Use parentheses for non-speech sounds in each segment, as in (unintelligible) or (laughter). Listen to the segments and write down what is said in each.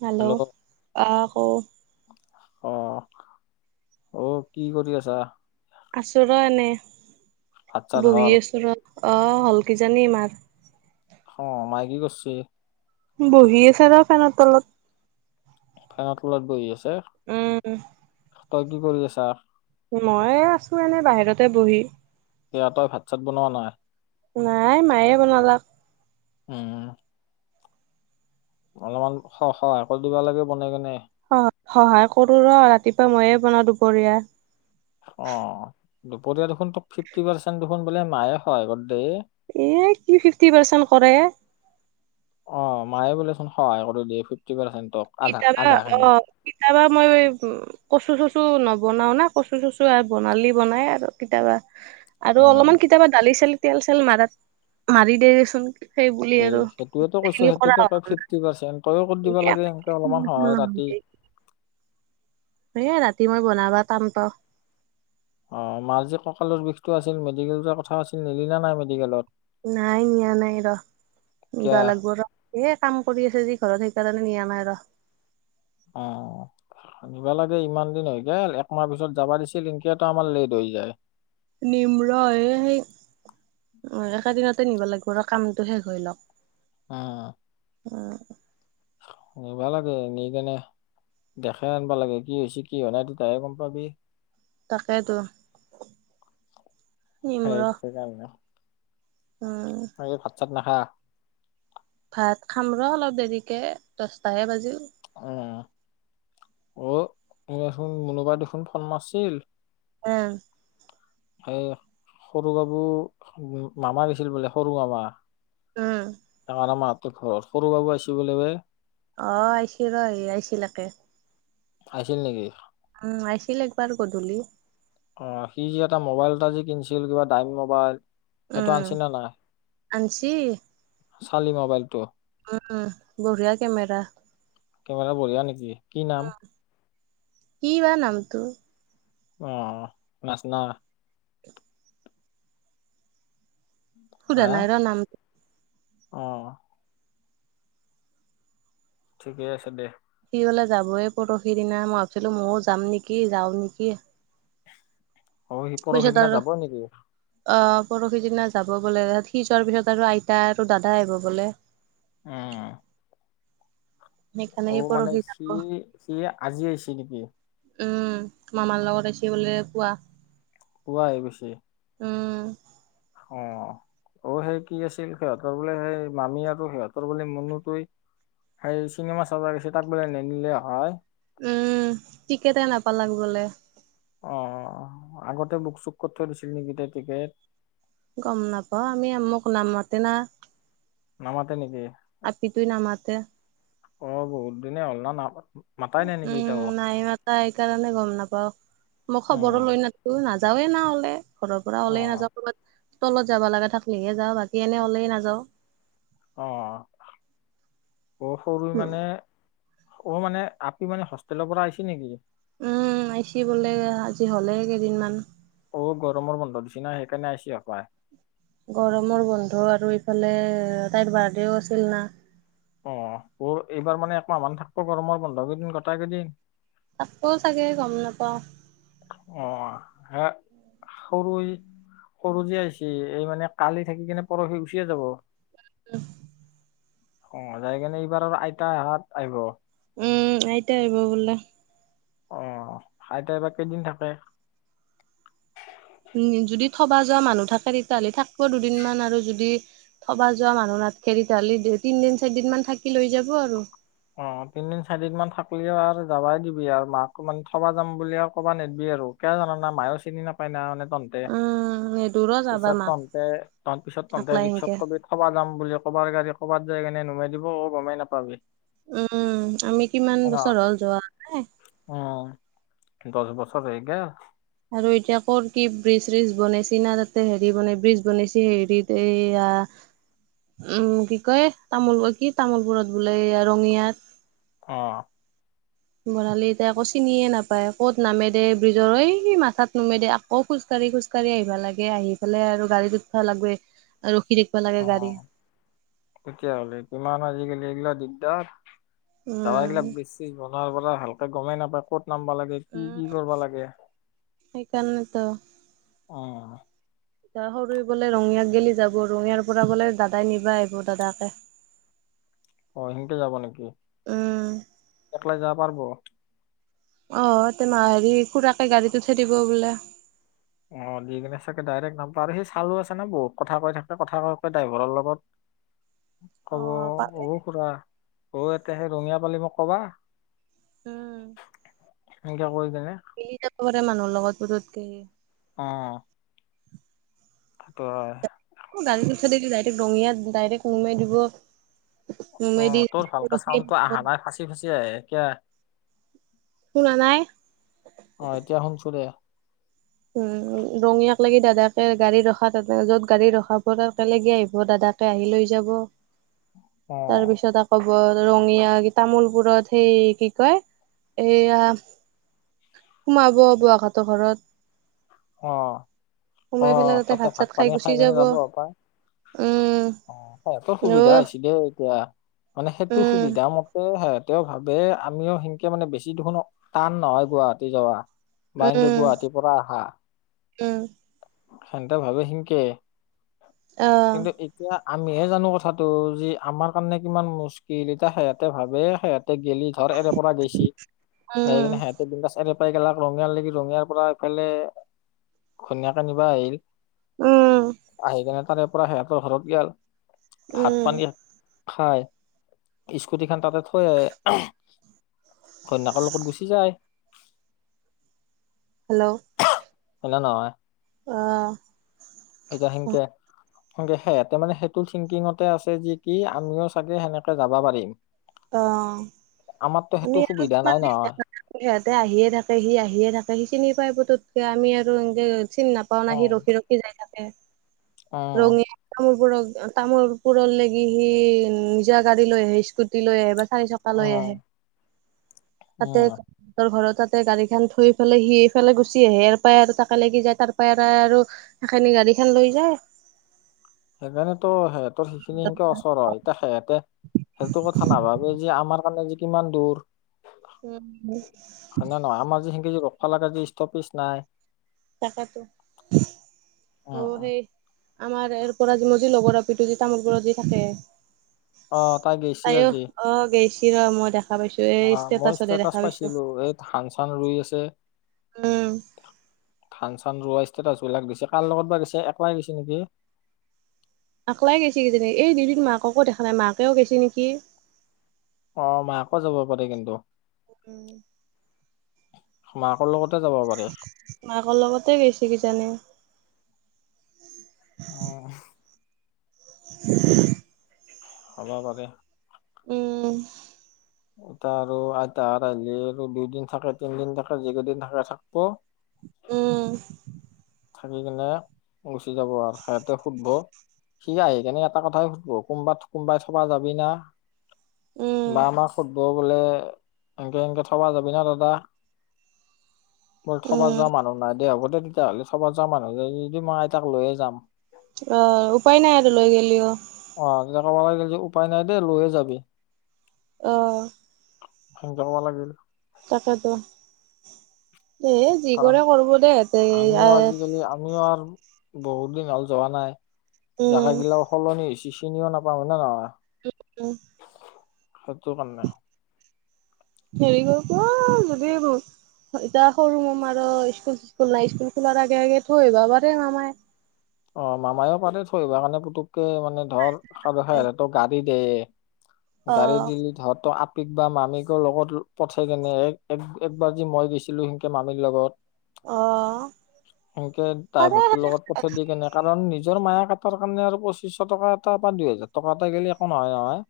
Hello আহ ক আহ অ কি কৰি আছা আচো ৰ এনে ভাত চাত বহী হল আচুৰ অঁ হ'ল কিজানী ইমাৰ অ মাই কি কৰিছে বহি আছে ৰ ফেনৰ তলত ফানৰ তলত বহি আছে উম তই কি কৰি আছা মই আছো এনে বাহিৰতে বহি সেয়া তই ভাত চাত বনোৱা নাই নাই মায়ে বনালাক উম অলপমান সহায় কৰি দিবা লাগে বনাই কেনে সহায় কৰো ৰ ৰাতিপুৱা ময়ে বনাওঁ দুপৰীয়া অ দুপৰীয়া দেখোন তো ফিফটি পাৰ্চেণ্ট দেখোন বোলে মায়ে হয় গ দেই এ কি ফিফটি পাৰ্চেণ্ট কৰে অ মায়ে বোলেচোন সহায় কৰি দিয়ে ফিফটি পাৰ্চেণ্ট কিতাবা অ, কেতিয়াবা মই উ কচু চচু নবনাও না কচু চচু আৰু বনালি বনাই আৰু কেতিয়াবা আৰু অলপমান উম কেতিয়াবা দালি চালি তেল চেল মাৰাত মাৰি দে দেচোন সেইব তে আৰু সেইটোৱেতো কৈছো গোটেইখিনি কৰা সেইটোকে হয়। কয় ফিফটি পাৰ্চেন্ট তইয়ো কৰি দিবা লাগে সেনকে অলপমান সহায় উম ৰাতি নেকি? এ ৰাতি মই বনাবা টান পাও অ মাৰ্জি কঁকালৰ বিষটো আছিল মেডিকেল কথা আছিল নিলি না নাই মেডিকেলত নাই নিয়া নাই ৰ কিয়া নিবা লাগিব ৰ এ কাম কৰি আছে যি ঘৰত নিয়মাইত অ নিবা লাগে ইমান দিন হৈ গ একমাহ পিছত যাবা দিছিল এনকিয়াতো আমাৰ লেট হৈ যায়। নিম্ৰ এই অ একে দিনতে নিব লাগিব আৰু কামটো শেষ হৈ লওক অ অঁ নি ভাল আাগ নি কেনে? দেখে আনবা লাগে কি হৈছে কি হোৱা নাই তই তাহে গম পাবি তাকেটো সেই একছে গাল ন অ ম ভাত চাত নাখায় ভাত খাম ৰ অলপ দেৰিকে দচটাহে বাজি অ অ দেন মোনোবাই দেখোন ফল মাছিল উম এ সৰু গাবু মামা দিছিল বোলে সৰুটো মামা উম ডাঙৰ মামা তোৰ ঘৰত সৰু বাবু আছিল লব অ আহিছিল ৰ আহিছিলাকে আহিছিল নেকি? উম আহছিল একবাৰ গধূলি অ সি যে এটা মোবাইল এটা যে কিনছিল কিবা দামী মোবাইল সেইটো আনছি উম নে নাই আজি চালি মোবাইলটো উম বঢ়াই কেমেৰা কেমেৰা বঢ়িয়া নেকি কি নাম কিয়ে নামটো আহ নচনা সুধা নাই ৰ নামটো আহ ঠিকে আছে দে লে যাবয়ে পৰহিদিনা মই ভাবিছিলো ময়ও যাম নেকি যাও নেকি? অ সি পিছত পৰহিদিনা আৰু যাব নেকি আহ- পৰহি দিনা যাব বোলে ত সি যোৱাৰ পিছত আৰু আইতা আৰু দাদাই আহিব বোলে উম সেইকাৰণে সি সৰু মানে পৰহি যাব সি সি আজি আহিছে নেকি? উমো মামাৰ লগত আছে বোলে কোৱা কোৱাই পিছে উম। অ অ সেই কি আছিল সিহঁতৰ বোলে সেই মামী আৰু সিহঁতৰ বো মনোটোৱেই সেই চিনেমা চাবেছে তাকব ন নিলে হয়? উম কেতে নাপালাক গলে অ আগতে বুক চুকত থৈ দিছিল নেকি এতিয়া টিকেট, গম নাপাওঁ আমি মোক নামাতে না নামাতে নেকি? আপিতুই নামাতে। অ বহুত দিনে হ'ল ন ন উম নাই মতা এই কাৰণে গম নাপাও মই খবৰো উম লৈ নাথাকো নাজাও। যাওে না 'লে ঘৰ পৰা অ ওলে নাযাওঁ ক'ৰবাত তলত যাব লগা থাকিলেহে যাওঁ বাকী এনে হলেই নাযাওঁ অ অ সৰু মানে। অ মানে আপি মানে হোষ্টেলৰ পৰা আহিছে নেকি? উম আহছ বোলে আজি হ'লেই কেইদিনমান অ গৰমৰ বন্ধ দিছি ন সেইকাৰণে আহিছে হপাই গৰমৰ বন্ধ আৰু ইফালে তাইৰ বাৰ্থডেও আছিল না।। অ ব এইবাৰ মানে একমাহমান থাকিব গৰমৰ বন্ধ কেইদিন গোট কেইদিন- থাকব চাগে গম নাপাওঁ। আহ হে সৰু সৰু যে আহিছে এই মানে কালি থাকি কেনে পৰহি গুচিয়ে যাব। অ, অ যাই কেনে এইবাৰ আৰু আইতা অহাত আহিব। উম আইতা আহিব বোলো। অ আইতাই বা কেইদিন থাকে। উ যদি থবা যোৱা মানুহ থাকে তেতিয়াহ'লে থাকিব দুদিনমান আৰু যদি- থবা যোৱা মানুহ নাথাকে তেতিয়াহলে তিনদিন চাৰি দিন মান থাকি লৈ যাব আৰু- অ তিনদিন চাৰিদিন মান থাকলেও আৰু যাবাই দিবি আৰু মাকো মানে থবা যাম বুলি আৰু ক'বা নিদিবি। আৰু কিয় জানানা মায়েও চিনি নাপায় না মানে তন্তে, উম নেদুৰো যাবা পিছত মাক তন্তে তন্তে পিছত তহঁতে আকলাই সেনকে ৰিক্সত কবি কবা যাম বুলি কবাৰ গাড়ী ক'বাত যাই কানে নমাই দিব অ গমেই নাপাবি। উম আমি কিমান অ বছৰ হ'ল যোৱাই‌ নাই, দহ‌ বছৰ হৈ গ'ল। আৰু এতিয়া কৰ কি ব্ৰিজ চিজ বনাইছে না তাতে হেৰি বনাই ব্ৰিজ বনাইছে হেৰিত এইয়া উম কি কয় তামোল কি তামোলপুৰত বোলে ৰঙিয়াত অহ বৰালি এতিয়া আকৌ চিনিয়ে নাপায় কত নামে দে ব্ৰিজৰ এই মাথাত নুমে দে আকৌ খোজ কাঢ়ে খালি খোজকাঢ়ি আহিবা লাগে আহি পালে আৰু গাড়ীত উঠব লাগে আৰু অ তেতিয়াহলে কিমান আজি কালি এইগিলা দিগদাৰ টাৱাৰ উম গিলাক বিজ চিছ বনোৱাৰ পৰা ভালকে গমেই নাপায় ক'ত নামবা লাগে কি কি কৰিবা লাগে সেইকাৰণেতো উ এ সৰু বোলে ৰঙিয়াক গেলি যাব ৰঙিয়াৰ পৰা বোলে দাদাই নিব আহিব দাদাকে অ সেনেকে যাব নেকি? উম অকেলাই যাব পাৰব অ তেম হেৰি খুৰাকে গাড়ীতটো থে দিব বোলে অ দি কিনে চাগে ডাইৰেক্ট নাপা আৰু সেই চালো আছে ন বহুত কথা কৈ থাকে কথা কৈ কৈ ড্ৰাইভাৰৰ লগত অ কব পাৰে অহ খুৰা অ এতিয়া সেই ৰঙিয়া পালে মোক কবা উম এনকে কৈ কিনে, মিলি যাব পাৰে মানুহৰ লগত পতকেনী। অ সেইটো অ গাড়ীত উঠাত কি যায় ৰঙিয়াত ডাইৰেক্ট নোমাই দিব। অ নোমাই দি তোৰ ভালকে ৰখিয়ে চাউণ্ডটো থাকিব অহা নাই ফাচি ফুচি আহে কিয়া। শুনা নাই অ এতিয়া শুনছো দে উম ৰঙিয়াক লাগি দাদাকে গাড়ী ৰখা যত গাড়ী ৰখাব তালেকে আহিব দাদা। তাতে আহি লৈ যাব। (inaudible) তাৰপিছত আকৌ- ৰঙিয়া তামোলপুৰত সেই কি কয় এইয়া সোমাব বোৱাহঁতৰ ঘৰত- অ অ তাতে ভাত পানী খাই কেনে যাব অক উম অ ততৰ সুবিধা অ' হৈছি দে এতিয়া। মানে সেইটো উম সুবিধা মতে স এতিয়াও ভাবে আমিও সেনকে মানে বেছি দেখোন টান নহয় গুৱাহাটী যোৱা বাইেংকে উম গুৱাহাটীৰ পৰা আহা, - উম সেন্তে ভাবে সেনকে অ' কিন্তু এতিয়া আমিহে জানো কথাটো যি আমাৰ কাৰণে কিমান মুস্কিল এতিয়া সিহঁতে ভাবে সিহঁত তে গেলি ধৰ এৰে পৰা গৈছি উম কিনে সিহঁতে বিগছ এৰে ইগিলাক ৰঙিয়াৰ লাগি ৰঙিয়াৰ পৰা এইফালে ঘনিয়াক নিবা আহিল উম আহি কেনে তাৰে পৰা সিহঁতৰ ঘৰত গেল ভাত উম পানী খাই স্কুটি খান তাতে থৈ আহে। ঘৈনাকৰ লগত গুচি যায়। হেল্ল' এনে নহয় অ' এতিয়া সেনকে- সেয়াতে মানে সেইটো থিংকিঙতে আছে যে কি আমিও চাগে সেনেকে যাবা পাৰিম অ আমাৰতো সেইটো আমি সুবিধা নাই (unintelligible) নহয় ইয়াতে আহিয়ে থাকেহি আহিয়ে থাকেহি চিনি পাই বট আমি আৰু এনেকে চিনি নাপাও না সি উম ৰখি ৰখি যায়। তাতে উম ৰঙি (unintelligible) বোৰক তামোল পুৰৰ লাগি সি নিজা গাড়ী লৈ আহে স্কুটি লৈ আহে বা চাই চকা লৈ আহে তাতে উম সহঁতৰ ঘৰত- তাতে গাড়ী খান থুই পেলাই সি এইফালে গুচি আহে আৰু তাই আৰু তাকা লাগি যায় তাৰ পৰা আৰু সেখিনি গাড়ী খান লৈ যায়। সেইকাৰণেতো সিহঁতৰ সেইখিনি হেনকে ওচৰ হয় এতা সিহেতে- সেইটো কথা নাভাবে যে আমাৰ কাৰণে যে কিমান দূৰ- উম হয় নে নহয়। আমাৰ যে হেনকে যে সলাবাজে ষ্টপেজ নাই তাকেতো অ অ অ সেই আমাৰ এ পৰাজি মজি লগৰ- হেটো যে তামোলপুৰত যে থাকে অ তাই গৈছি তাইও আজি অ গেইছি ৰ মই দেখ- অ মই ষ্টেটাচ পাইছিলো এই ধান চান ৰুই আছে। উম ধান চান ৰোৱা ষ্টেটাছবিলাক দিছে কাৰ লগত বা গিছে একলাই গেছে নিকি- একলাই গৈছে কিজিনি এই দিদি মাককো দেখা নাই মাকেও গেছে নিকি। অ মাকো যাব পাৰে কিন্তু- উম মাকৰ লগত মাকৰ লগতে গৈছে কিজানি অহ (unintelligible) হ'ব পাৰে উম এতা আৰু আইতা আৰ আইলে আৰু দুইদিন থাকে তিনদিন থাকে যিকেইদিন থাকে থাকব। উম থাকি কিনে গুচি যাব আৰ সিহঁতে সুধব সি আহি কেনে এটা কথাই সুধবো কোনোবাত কোনোবাই থবা যাবি না। উম মামাক সুধব বোলে এনকে এনকে থবা যাবি না দাদা মোৰ থবা উম যোৱা মানুহ নাই দে হ'ব দে তেতিয়াহ'লে থবা যোৱা মানুহ যদি নাই মই আইতাক লৈয়ে যাম। অহ উপায় নাই আৰু লৈ গেলেও আমাৰ হাততে উপায় নাই দেই লৈয়ে যাবি। অ হুম যাবা লাগব ৰ। তাকেতো এই যি কাৰণ কৰে কৰিব দেই ইহেতে আমিও আৰ- আজিকালি আমিও আৰু বহুত দিন হ'ল যোৱা নাই উম জাগাগিলা সলনি হৈছি চিনিও নাপাওঁ হয় নে নহয়। উৎ উম সেইটোৰ কাৰণে হেৰি কৰ কোৱা যদি বৌ এতিয়া সৰু মামাৰো স্কুল চিস্কুল নাই স্কুল খোলাৰ আগে আগে থৈ আহিবা পাৰে মামাই অ মামায়েও পাৰে থৈ আহিব কাৰণে পুটুককে মানে ধৰ খৰ-ধৰ ত গাড়ী দে অ গাড়ী দিলেত হয়তো আট পিক বা মামীকো লগত ল পঠাই কেনে এক এক একবাৰ যে মই গেছিলোঁ সেনেকে মামীৰ লগত অ সেনেকে পাৰে ড্ৰাইভাৰটোৰ লগত সেনেকে পঠ নিদিয়ে কাৰণ নিজৰ মায়েক হতৰ কাৰণে আৰু পঁচিশ টকা এটা বা দুইহেজাৰ টকা এটা গলে একো নহয় নহয়।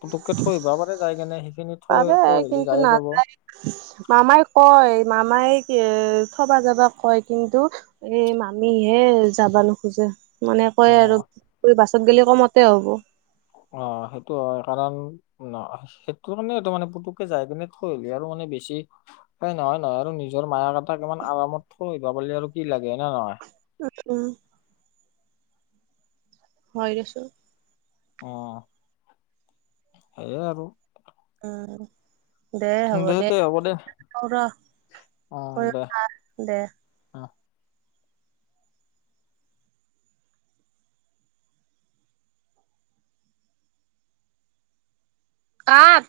পুটুককে থৈ আহিবা পাৰে যাই কিনে সি পাৰে কিন্তু নাযায় উস মামাই কয় মামাই এ থবা যাবা কয় কিন্তু অহ এই মামিহে যাবা নোখোজে। মানে অ কয় আৰু বাছত গ'লে কমতে হ'ব। অ, সেইটো হয় কাৰণ ন সেইটো কাৰণে মানে পুটুককে যাই কিনে থৈ আহগে আৰু মানে বেছি হয় নহয় হয় নহয় আৰু নিজৰ মামাই ঘৰত অকমান আৰামত থৈ আহিবা পালি আৰু কি লাগে হয়ে নে নহয়? উঁ, উ হয় দিয়াচোন অ সেয়ে আৰু। উ উ, দে হ'ব দে আৰু ৰ অঁ দে দে অ কাঠ